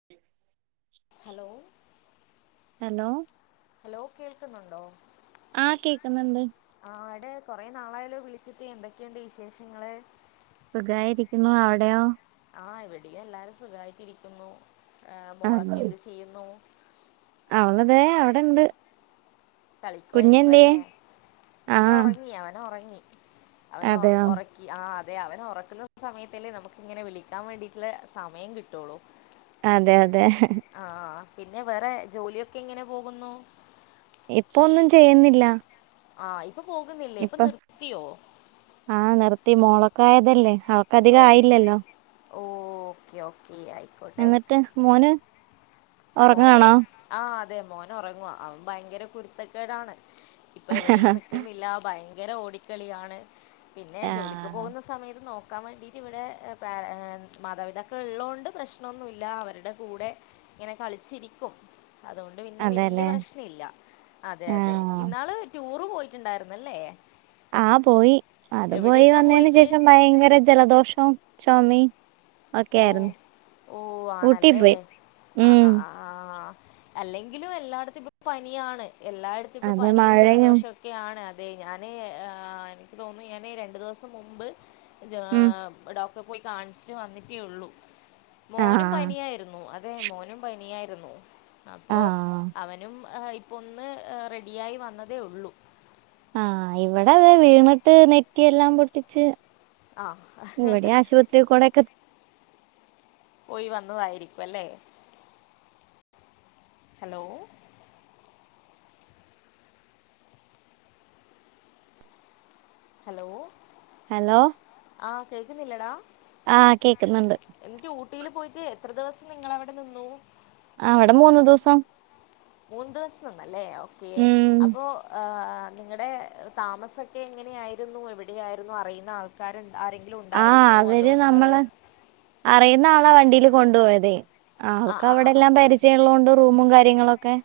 [inaudible] Hello hello hello കേൾക്കുന്നുണ്ടോ ആഹ് കേക്കുന്നുണ്ട് ആടെ കൊറെ നാളായാല്ലോ വിളിച്ചിട്ട് എന്തൊക്കെയുണ്ട് വിശേഷങ്ങള് സുഖായിരിക്കുന്നു അവടെയോ ആഹ് ഇവിടെയും എല്ലാരും സുഖമായിട്ടിരിക്കുന്നു ഏ മോളൊക്കെ എന്ത് ചെയ്യുന്നു അവളതേ അവടെണ്ട് കളിക്കുവായിരിക്കും അല്ലേ കുഞ്ഞു ആഹ് ഒറങ്ങി അവനൊറങ്ങി അവനെ അതെയോ ഒറ ക്കി ആ അതെ അവനെ ഒറക്കുന്ന സമയത്തല്ലേ നമുക്ക് ഇങ്ങനെ വിളിക്കാൻ വേണ്ടീട്ടുള്ള സമയം കിട്ടുള്ളു അതെ അതെ ആഹ് പിന്നെ വേറെ ജോലിയൊക്കെ എങ്ങനെ പോകുന്നു ഇപ്പൊ ഒന്നും ചെയ്യുന്നില്ല ആഹ് ഇപ്പൊ പോകുന്നില്ലേ ഇപ്പൊ നിർത്തിയോ ആഹ് നിർത്തി മോള് ക്കായതല്ലേ. ഒ ഓ ഓക്കേ ഓക്കേ ആയി. എന്നിട്ട് മോന്. മോന് ഉറങ്ങാണോ ആ അതെ മോനൊറങ്ങുവാ അവൻ ഭയങ്കര കുരുത്തക്കേടാണ്. ഇപ്പ എവടെയും നിക്കുന്നില്ല ഭയങ്കര ഓടിക്കളിയാണ്. പിന്നെ ജോലിക്ക് ആഹ് പോകുന്ന സമയത്ത് നോ ക്കാൻ വേണ്ടീട്ട് ഇവിടെ പാ മാതപിതാക്കൾ ഉള്ളോണ്ട് പ്രശ്നൊന്നുല്ല അവര്ടെ കൂടെ. ഇങ്ങനെ കളിച്ചിരിക്കും അതുകൊണ്ട് പിന്നെ വല്യ അതെല്ലേ പ്രശ്ന ഇല്ല. അതെ അതെ ആഹ് ഇന്നാള്. ടൂറ് പോയിട്ടുണ്ടായിരുന്നല്ലേ? ആ പോയി അത് പോയി എവിടേക്കാണ് വന്നതിന് പോയത് ശേഷം ഭയങ്കര ജലദോഷം ചൊമിം. ഓ ഒക്കെയായിരുന്നു. ഓ ഊട്ടി പോയി ഉം ആഹ് അല്ലെങ്കിലും എല്ലായിടത്തും ഇപ്പ പനിയാണ്. എല്ലായിടത്തും ഇപ്പൊ അതെ പനിയും മഴയും ജലദോഷൊ ക്കെയാണ് അതെ ഞാന് എനിക്ക് തോന്നുന്നു. ഞാന് രണ്ടു ദിവസം മുമ്പ് ജാ ഉം ഡോക്ടറെ പോയി കാണിച്ചിട്ട് വന്നിട്ടേയുള്ളു. മോനും ആഹ് പനിയായിരുന്നു അതെ മോനും പനിയായിരുന്നു. അപ്പോ ആഹ് അവനും ഇപ്പൊ ഒന്ന് റെഡിയായി വന്നതേയുള്ളൂ. ആഹ് ഇവടെയത വീണിട്ട് നെറ്റിയെല്ലാം പൊട്ടിച്ച്. ആ ഇവടി ആശുപത്രിക്കൂടെ പോയി വന്നതായിരിക്കും അല്ലേ ഹലോ? ഹലോ? ഹലോ ആഹ് കേൾക്കുന്നില്ലടാ. ആഹ് കേക്കുന്നുണ്ട് എന്നിട്ട് ഊട്ടിയില് പോയിട്ട് എത്ര ദിവസം നിങ്ങളവടെ നിന്നു. അവടെ മൂന്നു ദിവസം. മൂന്ന് ദിവസം നിന്നല്ലേ ഓക്കേ ഉം അപ്പോ ആ നിങ്ങടെ താമസൊക്കെ എങ്ങനെയായിരുന്നു. എവിടെയായിരുന്നു. അറിയുന്ന ആൾക്കാര് ആരെ ആഹ് ങ്കിലുണ്ടായിരുന്നോ അതോ അവര് നിങ്ങള്. നമ്മള് അറിയുന്ന ആളാ വണ്ടീല് കൊണ്ടുപോയതെ ആ ആൾക്ക് ആ ആ ആ. അവിടെല്ലാം പരി ചയള്ളോണ്ട് റൂമും കാര്യങ്ങളൊക്കെ.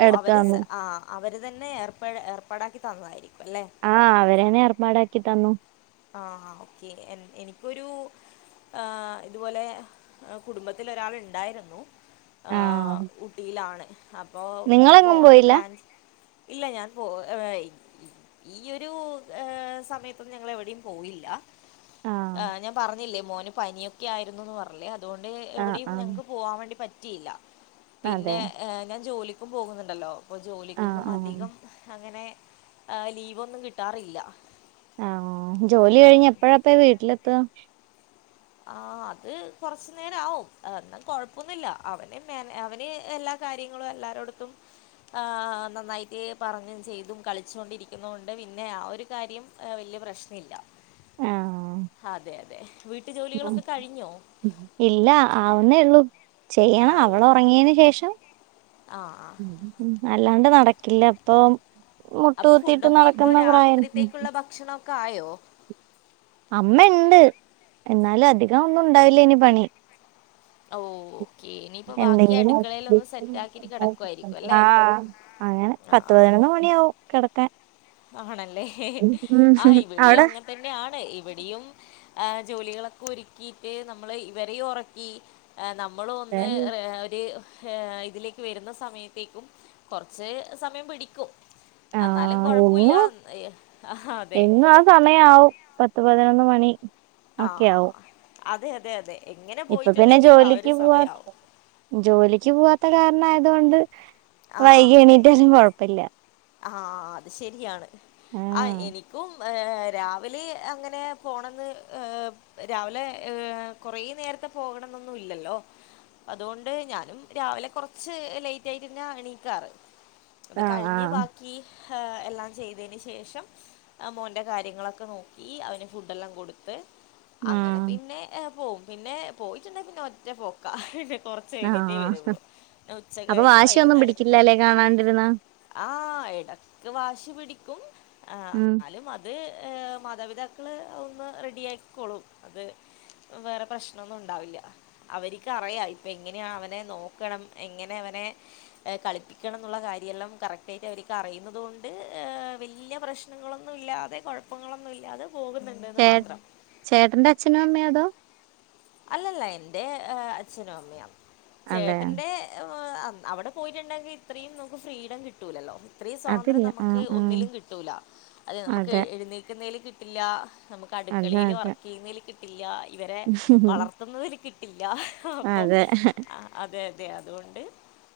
ഓഹ് എടുത്ത് അവര് തന്നു ആ അവര് തന്നെ ഏർപാ ഏർപ്പാടാക്കി തന്നതായിരിക്കും. അല്ലെ ആഹ് അവരന്നെ ഏർപ്പാടാക്കി തന്നു. ആ ഓക്കേ എനിക്കൊരു. ആ ഇതുപോലെ കുടുംബത്തിലൊരാൾ ഇണ്ടായിരുന്നു. ആ ആഹ് ഊട്ടിയിലാണ്. അപ്പൊ ഇങ്ങനെ നിങ്ങളെങ്ങും പോണെന്ന് പോയില്ല പ്ലാൻ ഇല്ല ഞാൻ പോ ഈ ഒരു സമയത്തൊങ്ങള എവി ഞ്ഞി പോയില്ല ആഹ് ഞാൻ പറഞ്ഞില്ലേ മോന് പനിയൊക്കെ ആയിരുന്നുന്ന് പറഞ്ഞ.. തൊണ്ട് ആഹ് എവിടെയും ആഹ് ഞങ്ങക്ക് പോകൻ വേണ്ടി പറ്റിയില്ല. പിന്നെ അതെ ഞാൻ ജോലി.. പോകുന്നുണ്ടല്ലോ ഇപ്പൊ ആഹ് ജോലിക്കൊന്നും ആഹ് അധികം അങ്ങനെ. ആ് ലീവൊന്നും കിട്ടാറില്ല. ആഹ ജോലി കഴിഞ്ഞ് എപ്പഴാപ്പ വീട്ടിലെത്ത. ആ അത് കൊറച്ച് നേരം ആവും. എന്നു കൊഴപ്പൊന്നില്ല അവന് മ അവന് എല്ലാ കാര്യങ്ങളും എല്ലാരോടത്തും. ആ നന്നായിട്ട് പറഞ്ഞും ചെയ്തും കളിച്ചുണ്ടിരിക്കുന്നൊണ്ട്. പിന്നെ ആ ഒരു കാര്യം. ഏ വലിയ പ്രശ്ന ഇല്ല. ആഹ് അതെ അതെ വീട്ടു ഉം ജോലികളൊക്കെ കഴിഞ്ഞോ? ഇല്ല ആവുന്നേ ഉള്ളൂ. ചെയ്യണം അവളൊറങ്ങിയതിന് ശേഷം. ആ ആ ഉ അല്ലാണ്ട് നടക്കില്ലപ്പം. അപ്പൊ ഫുഡൊക്കെ ഇപ്പൊ രാത്രിത്തേക്കുള്ള ഭക്ഷണൊക്കെ ആയോ? അമ്മണ്ട് എന്നാലും അധികംന്നുണ്ടാവില്ലേനി പണി. ഓഓ എന്തെങ്കിലും സെറ്റാക്കിട്ട് കെടക്കുവായിരിക്കും അല്ലേ ആ അങ്ങനെ പത്ത് ആഹ് പതിന് മ ണിയവും കിടക്കാൻ. ആണല്ലേ. ഉം ആ ഇപടിം അവിടെ അങ്ങനത്തന്നെ. ണ് ഇവിടെയും ആ ജോലികളൊക്കെ ഒരുക്കിയിട്ട് നമ്മള് ഇവരെ ഒറക്കി. ആഹ് നമ്മളു ഒന്ന് ഒരി ഇതിലേക്ക് വെരുന്ന സമയത്തേക്കും കുറച്ച് സമയം പിടിക്കും. എന്നാലും ആഹ് പ്പൂല്ല എന്നും ആഹ് അതെ എന്നും ആ സമയാവും പത്ത് പതിനൊന്ന് മണി ഒക്കെ ആവും ആഹ് അതെ അതെ അതെ എങ്ങനെ ഇപ്പൊ പിന്നെ പോയിട്ടുണ്ടെങ്കിലും ആ ഒരു ജോലിക്ക് പോവാ സമയമാവും ജോലിക്ക് പോവാത്ത കാരണയതൊണ്ട് വൈകി എണീറ്റാലും കൊഴപ്പല്ല ആഹ് അത് ശരിയാണ്. ആഹ് എനിക്കും രാവിലെ അങ്ങനെ പോണെന്ന് രാവിലെ ഏ കൊറേ നേരത്തെ പോകണംന്നൊന്നും ഇല്ലല്ലോ. അതൊണ്ട് ഞാനും രാവിലെ കൊറച്ച് ലേറ്റായിട്ടെന്നാ എണീക്കാറ്. അത് ആഹ് കഴിഞ്ഞ് ആഹ് ബാക്കി എല്ലാം ചെയ്തേന് ശേഷം. ആഹ് മോന്റെ കാര്യങ്ങളൊക്കെ നോക്കി. അവന് ഫുഡ്‌ല്ലാം കൊട്ത്ത്. അങ്ങനെ ഉം പിന്നെ പോവും പിന്നെ പോയിറ്റ്ണ്ടെ പിന്നെ ഒറ്റ പൊക്ക പിന്നെ കൊറ ച്ച് കഴിഞ്ഞിട്ടേ ആഹ് വരുള്ളൂ. പിന്ന ഉച്ച അപ്പൊ കഴിഞ്ഞ് വാശിയൊന്നും വൈകുന്നേരക്കെ പിടിക്കില്ലല്ലേ കഴിഞ് കാണാണ്ടിരുന്നാ ആഹ് എടക്ക് വാശി പിടിക്കും ആഹ് ഉം എന്നാലും അതി അത് മാതാപിതാക്കൾ ഒന്ന് റെഡി ആക്കിക്കോളും അത്. വേറെ പ്രശ്നൊന്നുംണ്ടാവില്ല അവര്ക്ക്റിയ ഇപ്പൊ എങ്ങനെയാ അവനെ നോക്കണം എങ്ങനെ അവനെ കളിപ്പിക്കണം എന്നുള്ള കാര്യെല്ലാം കറക്റ്റായിട്ട് അവർ കറിയുന്നുന്നത് കൊണ്ട് വലിയ പ്രശ്നങ്ങളൊന്നുല്ലാതെ കൊഴപ്പങ്ങളൊന്നുല്ലാതെ പോകുന്ന് ചേ ചേട്ടന്റെ അച്ഛനും അമ്മയോ അതോ അല്ലല്ല എന്റെ അച്ഛനും അമ്മയാ അതെ ചേട്ടന്റെ അവിടെ പോയിട്ടുണ്ടെങ്കി ഇത്രയും നമുക്ക് ഫ്രീഡം കിട്ടൂലല്ലോ. ഇത്രീം സ്വാതന്ത്ര്യം അതില്ല ഉം നമുക്ക് ഉം ഒന്നിലും കിട്ടൂല. അതെ നമുക്ക് എഴുന്നെക്കുന്നേല് കിട്ടില്ല. നമുക്ക് അതെ അടുക്കളയില് അതെ വർക്ക്യ്യുന്നേല് കിട്ടില്ല ഇവരെ വളർത്തുന്നതില് കിട്ടില്ല ആഹ് അപ്പൊ അതെ ആഹ് അതെ അതെ അതുകൊണ്ട്.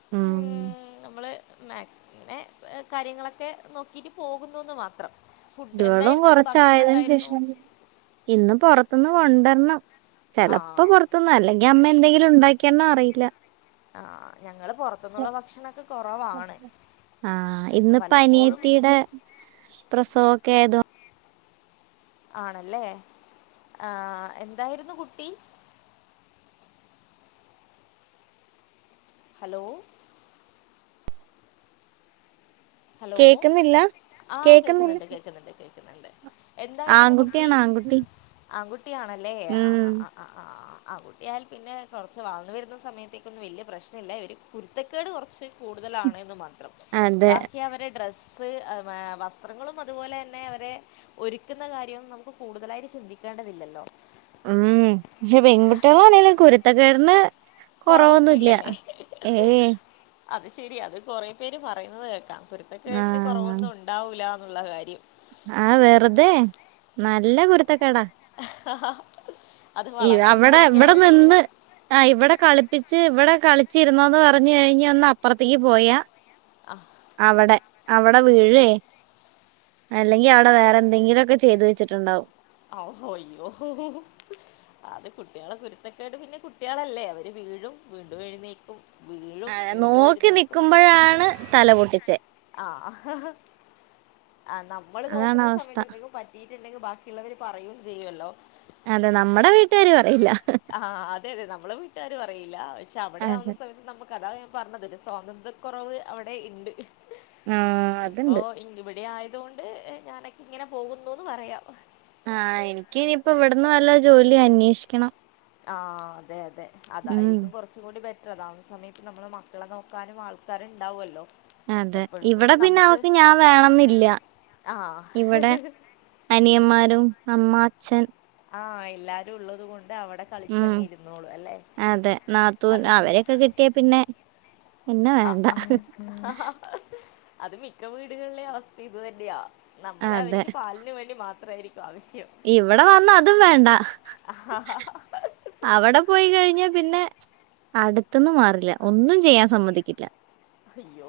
ഉം നമ്മള് മാക്സി മേ കാര്യങ്ങളൊക്കെ നോക്കിട്ട് പോകുന്നൂന്ന് മാത്രം ഫുഡ് ഇവെളും എന്തായിരുന്നു ഇന്ന് ഭക്ഷണം കൊറച്ചായതിന് എന്തായിരുന്നു? ശേഷം ഇന്ന് പൊറത്തുന്ന് കൊണ്ടരണം ചെലപ്പോ ആ പൊറത്ത്ന്ന് അല്ലെങ്കി ങ്കി അമ്മ എന്തെങ്കിലു ഇണ്ടാക്കിയോന്നറിയില്ല ആഹ് ഞങ്ങള് പൊറത്ത് ത്തുന്നുള്ള ഭക്ഷണക്കെ കെറവാണ് ആഹ് വല്ലപ്പോഴും പ്രസവൊക്കെയതോ ആണല്ലേ ആഹ് എന്തായിരുന്നു കുട്ടി ഹലോ ഹലോ കേക്കുന്നില്ല ആഹ് കേക്കുന്നില്ല കേൾക്കിന്നണ്ട് കേക്കുന്നണ്ട് കേക്ക്ന്നണ്ട് എന്തായിരുന്നു കുട്ടി ആൺകുട്ടിയാണ് ആൺകുട്ടി ആൺകുട്ടിയാണല്ലേ ഉം ആഹ്ആഹ്ആഹ് ആഹ് ആഹ് ആഹ് ആൺകുട്ടിയായാൽ പിന്നെ കെറച്ച് വളർന്നവരുന്ന സമയത്തേക്കൊന്നും വല്യ പ്രശ്നല്ല അവര് കുരുത്തക്കേട് കെറച്ച് കൂടുതലാണന്ന് മാത്രം അതെ ബാ ക്കി അവരെ ഡ്രസ്സ് വസ്ത്രങ്ങളും അതുപോലെന്നെ അവരെ ഒരുക്ക്ന്ന കാര്യം നമക്ക് കൂടുതലായിട്ട് ചിന്തിക്കേണ്ടതില്ലല്ലോ ഉം പഷേ പെൺകുട്ടികളണെങ്കിലു കുരുത്തക്കേടിന് കൊറവൊന്നുല്ല കൊറവൊന്നുല്ലല്ലേ ഏയ് അത്ശെരിയാ അത് കൊറെപേര് പറയുന്നത് കേൾക്കാം കുരുത്തക്കേടിന് ആഹ് കെറവൊന്നും ഉണ്ടാവൂലാന്നുള്ള കാര്യം ആഹ് വെറ്തെ നല്ല കുരുത്തക്കേടാ ആഹ് ഹ ഈ അവിടെ ഇവിടെ നിന്ന് ആഹ് ഇവിടെ കളിപ്പിച്ച് ഇവിടെ കളിച്ചിരുന്നോന്ന് പറഞ്ഞാഴിഞ്ഞെന്ന് അപ്പർത്തേക്ക് പോയാ ആഹ് അവടെ അവടെ വീഴേ അല്ലെങ്കി അവടെ വേറെന്തെങ്കിലുമൊക്കെ ചെയ്തു വെച്ചിട്ടണ്ടാവും ആഹ് യ്യോ ഹോ ഹോ അത് കുട്ട്യളെ കുരുത്തക്കേട് പിന്നെ കുട്ട്യളല്ലേ അവര് വീഴും വീണ്ടും എഴുന്നേക്കും വീഴും ഏ, വീണ്ടു നോക്കി എഴുന്നേക്കും അങ്ങൻതന്നെ നിക്കുമ്പോഴാണ് തല പൊട്ടിച്ചേ ആഹ് ആഹ് നമ്മള് അതാണ് നോക്കുന്ന അവസ്ഥ സമയത്ത് എന്തെങ്കിലു പറ്റിട്ടുണ്ടെങ്കിൽ ബാക്കി ഉള്ളവര് പറയും ചെയ്യുല്ലോ അതെ നമ്മടെ വീട്ടുകാര് പറയില്ല ആഹ് അതെ അതെ നമ്മള വീട്ടുകാര് പറിയില്ല പശെ അവിടെയാവുന്ന അതെ സമയത്ത് നമ്മുക്കതാ പറഞ്ഞത് സ്വാതന്ത്രകൊറവ് അവിടെ ഇണ്ട് ആ ഇപ്പോ അതുണ്ട് ഇവിടെയയതുകൊണ്ട് ഞാനൊക്കെ ഇങ്ങനെ പോകുന്നുന്ന് പറയാം ആഹ് എനിക്ക് ഇനിയിപ്പോ ഇവടന്ന് വല്ല ജോലി അന്വേഷ്ക്കണം ആഹ് അതെ അതെ ഉം അതായിരിക്കും കെറച്ച് കൂടി ബെറ്റർ അതാവുന്നസമയത്ത് നമ്മള മക്കളെ നോക്കാനും ആൾക്കാരും ഇണ്ടാവുല്ലോ അതെ ഇവിടെ പിന്നെ അവക്ക് ഞാൻ വേണന്നില്ല ഇവിടെ ആഹ് അനിയൻമാരും അമ്മ അച്ഛൻ ആഹ് എല്ലാരും ഉള്ളത് കൊണ്ട് അവിടെ ഉം. കളിച്ചങ്ങിയിരുന്നോളു അല്ലെ അതന്നെ ഒക്കെ കിട്ടിയാ പിന്നെ എന്നെ വേണ്ട. ആഹ് അത് മിക്ക വീടുകൾലെ അവസ്ഥ ഇത് തന്നെയാ നമ്മളെ അതെ. അവരിക്ക് പാലിന് വേണ്ടി മാത്രായിരിക്കും ആവശ്യം ഇവിടെ വന്നാ അതും വേണ്ട അവിടെപോയി കഴിഞ്ഞാപിന്നെ അടുത്ത്ന്നു മാറില്ല ഒന്നും ചെയ്യാ സമ്മതിക്കില്ല അയ്യോ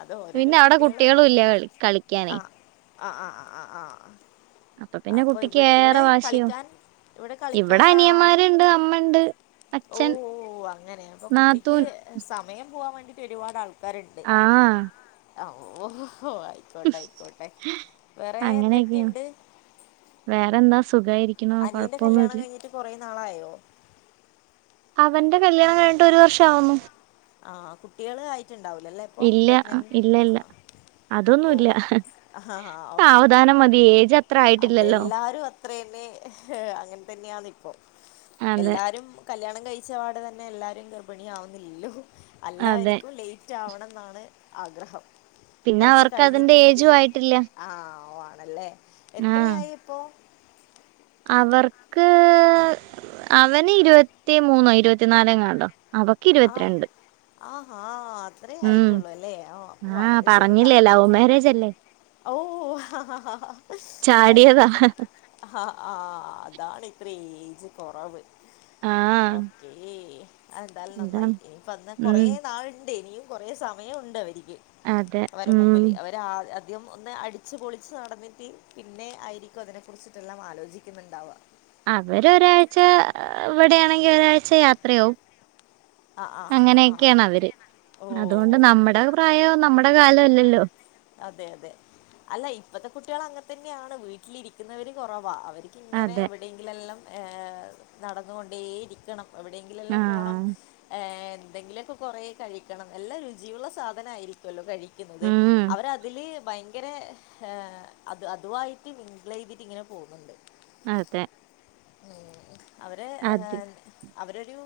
അത് ഓരോരോ പിന്നെ അവിടെ കുട്ട്യോള് കുട്ടികളും ഇല്ല കളി കളിക്കാനേ. ആഹ്ആഹ് ആഹ് ആ ആ ആ പിന്നെ അപ്പൊ കുട്ടിക്ക് ഇവിടെ ഇവിടെ ഏറെ വാശിയാവും. കളിക്കാൻ ഇവിടെ കളിക്കൻ ആ അനിയന്മാരുണ്ട്, അമ്മണ്ട്, അച്ഛൻ, ഓഹ് ഓഹ് അങ്ങനെ അപ്പൊ കുട്ടിക്ക് നാത്തൂൻ സമയം പോവാൻ വേണ്ടിട്ട് ഒരുപാട് ആൾക്കാരിണ്ട് ആഹ് ഓഹ് ആഹ് ആയിക്കോട്ടെ ആയിക്കോട്ടെ വേറെ അങ്ങനെയൊക്കെയാണ്. എന്തൊക്കെണ്ട് വേറെന്താ സുഖായിരി അനിയന്റെ കല്യാണം കയിഞ്ഞിട്ട് കൊറേ നാളായോ അവന്റെ കല്യാണം കഴിട്ട് ഒരു വർഷം ആവുന്നു ആ കുട്ടികൾ ആയിട്ടുണ്ടാവൂലല്ലേ ഇപ്പൊ ഇല്ല പ്രഗ്നന്റ് ഇല്ല ആഹ് ഇല്ല അതൊന്നുല്ല ഓക്കെ സാവധാനം മതി ഏജ് അത്ര ആയിട്ടില്ലല്ലോ അതെല്ലാരും അത്ര തന്നെ അങ്ങനെ തന്നെയാണ് അപ്പോ അതെ എല്ലാരും കല്യാണം കഴിച്ചപാട് തന്നെ എല്ലാരും ഗർഭിണി ആവുന്നില്ലല്ലോ അതെ എല്ലാവരിക്കും ലേറ്റ് ലൈറ്റാവണം എന്നാണ് ആഗ്രഹം പിന്നെ കൊറച്ച് അവർക്ക് അതിന്റെ കഴിഞ്ഞിട്ട് മതി ഏജും ആയിട്ടില്ല ആഹ് ഒഹ് ആണല്ലേ ആഹ് എത്രയായി ഇപ്പോം അവർക്ക് അവന് ഇരുപത്തി മൂന്നോ ഇരുപത്തിനാല് എങ്ങാണ്ടോ അവക്ക് ഇരുപത്തിരണ്ട് ആഹാ അത്രേ ഉം ആയിട്ടുള്ളൂ അല്ലേ ആഹ് അപ്പൊ വളരെ ചെറുതാ ലൗ മേരേജല്ലെ ഔ ഹ് ചാടിയതാ ആയിക്കോട്ടെ അഹ് ആഹ് അതാണ് ഇത്രം ഏജ് കൊറവ് ആഹ് ഓക്കേ അത് എന്താലും നന്നായി അതാണ് ഇനിപ്പ അന്ന് കൊറേ ഉം നാളുണ്ട് ഇനിയും കൊറേ സമയണ്ട് അവര്ക്ക് അതെ അവരെ ഉം മുമ്പില് അവരെ ആഹ് ആദ്യം ഒന്ന് അടിച്ച് പൊളിച്ച് നടന്നിട്ട് പിന്നെ ആയിരിക്കും അതിനെക്കുറിച്ചിട്ടെല്ലാം ആലോചിക്കുന്നുണ്ടാവ അവര് ഒരാഴ്ച ഇവിടെയാണെങ്കിൽ ഒരാഴ്ച യാത്രയാവും ആ ആ ആ ആ അങ്ങനൊക്ക്യാണവര് ഓ അതോണ്ട് നമ്മടെ ഓക്കെ പ്രായവും നമ്മുടെ കാലോം അല്ലല്ലോ അതെ അതെ അല്ല ഇപ്പത്തെ കുട്ട്യാള് അങ്ങെൻത്തെന്ന്യാണ് വീട്ടിലിരിക്കുന്നവര് കൊറവാ അവര് ക്ക് ങ്ങനെ അതെ. എവിടെയെങ്കിലെല്ലം ഏ നടന്നു കൊണ്ടേ ഇരി ക്കണം എവിടെയെങ്കിലെല്ലം പോണം ആഹ്. ഏ എന്തെങ്കിലൊക്കെ കൊറേ കഴിക്കണം എല്ലം രുചിയുള്ള സാധനായിരിക്കല്ലോ കഴിക്കുന്നത് ഉം. അവരതില് ഭയങ്കര അത് അതുവായിട്ട് മിംങ്ളെയ്തിട്ട് ഇങ്ങനെ പോന്ന്ണ്ട് അതെ ഉം അവര് അത് അവരൊരു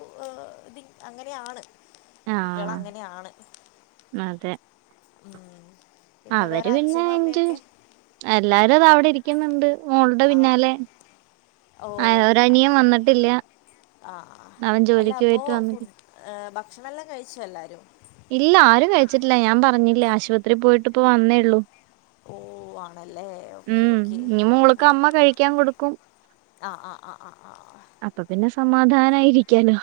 ഇത് അങ്ങനെയാണ് കുട്ട്യാള് ആഹ്. അങ്ങനെയാണ് അതെ. ഉം പിന്നെ അവര് വേറെ പിന്നെ അച്ഛനും എൻജോയ് അമ്മയൊക്കെ എല്ലാരും അതാ അവടെ ഇരിക്ക്ന്ന്ണ്ട് മോള്ടെ പിന്നാലെ അ ഒരനിയൻ വന്നിട്ടില്ല ആ ആ അവൻ അല്ല ജോലിക്ക് അപ്പോ പോയിട്ട് വന്നിട്ട് ഫുഡ് ഭക്ഷണെല്ലാം കഴിച്ചോ എല്ലാരും ഇല്ല ആരും കഴിച്ചിട്ടില്ല ഞാൻ പറഞ്ഞില്ലേ ആശുപത്രി പോയിട്ട് ഇപ്പ വന്നേള്ളൂ ഓ ആണല്ലേ ഓക്കെ ഉം ഓക്കെ ഞ്ഞി മോള്ക്ക് അമ്മ കഴിക്യാൻ കൊടുക്കും ആ ആ ആ ആ ആ അപ്പൊ പിന്നെ സമാധാനായിരിക്കാലോ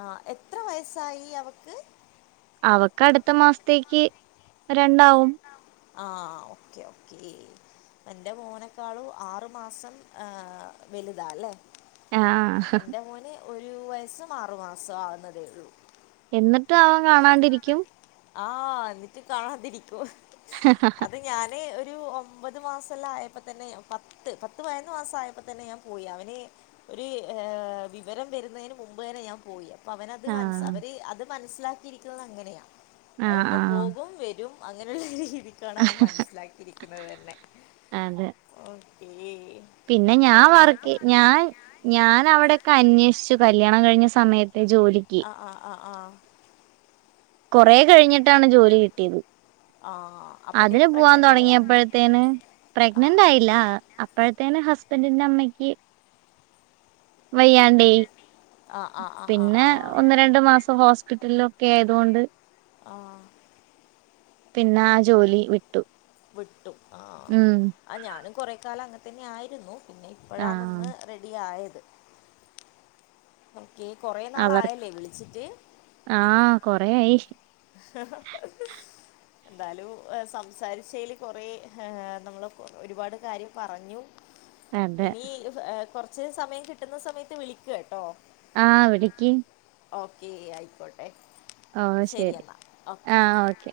ആ എത്ര വയസ്സായി അവക്ക് അവക്ക് അടുത്ത മാസത്തേക്ക് രണ്ടാവും ആ ഓക്കെ ഓക്കെ എന്റെ മോനേക്കാളും ആറു മാസം വെലുതാല്ലേ ആഹ്. എൻ്റെ മോന് ഒരു വയസ്സും ആറു മാസും ആകുന്നതേള്ളൂ എന്നിട്ടും അവൻ കാണാണ്ടിരിക്കും ആ എന്നിട്ട് കാണാതിരിക്കും ഹഹഹ അത് ഞാന് ഒരു ഒമ്പത് മാസെല്ലം ആയപ്പ തന്നെ പ ത്ത് പത്ത് പതിനൊന്ന് മാസായപ്പോ തന്നെ ഞാൻ പോയി അവന് ഒരു ഏ വിവരം വെരുന്നതിന് മുമ്പ് തന്നെ ഞാൻ പോയി പ്പവനത് മനസ് ആഹ്. അവര് അത് മനസ്സിലാക്കിയിരിക്കുന്നത് അങ്ങന്യാ ആഹ് ഉമ്മ ആഹ്. പോകും വെരും അങ്ങനുള്ള രീതി ക്കാണ് അവന് മനസ്സിലാക്കിയിരിക്കുന്നത് തന്നെ അതെ ഓക്കേ അപ്പൊ പിന്നെ ഞാൻ അങ്ങനെയൊക്കെയാണ് വർക്ക്‌ കാര്യം ഞാൻ ഞാൻ അവിടെയൊക്കെ അന്വേഷിച്ചു കല്യാണം കഴിഞ്ഞ സമയത്ത് ജോലിക്ക് ആ ആ ആ കൊറേ കഴിഞ്ഞിട്ടാണ് ജോലി കിട്ട്യേത് ആ അതിന് പോവാൻ തൊടങ്ങിയപ്പോഴത്തേന് ആഹ് പ്രഗ്നന്റായില്ല അപ്പഴത്തേെന് ഹസ്ബന്റിന്റെമ്മക്ക് വയ്യാണ്ടേ ആഹ് ആഹ് ആഹ് ആഹ് പിന്നെ ആഹ് ഒന്ന് രണ്ട് മാസം ഹോസ്പിറ്റലിലൊക്കായതോണ്ട് ആ പിന്നാ ജോലി വിട്ടു വിട്ടു ആ ഉം ആ ഞാനും കൊറെ കാലം അങ്ങെൻത്തെന്നായിരുന്നു പിന്നെ ആഹ് ഇപ്പഴാന്നൊന്ന് റെഡി ആയത് ഓക്കെ കൊറേ നാളായല്ലേ വിളിച്ചിട്ട് ആ കൊറേ ആയി ആഹ് ന്നാലും സംസാരിച്ചേല് കൊറേ നമ്മള് ഒരുപാട് കാര്യം പറഞ്ഞു അതെ എനി കൊർച്ച് സമയം കിട്ടുന്ന സമയത്ത് വിളിക്ക്‌ കേട്ടോ ആ വിളിക്ക് ഓക്കേ ആയിക്കോട്ടെ ഓഹ് ശരി എന്നാൽ ഓക്കെ ആഹ് ഓക്കെ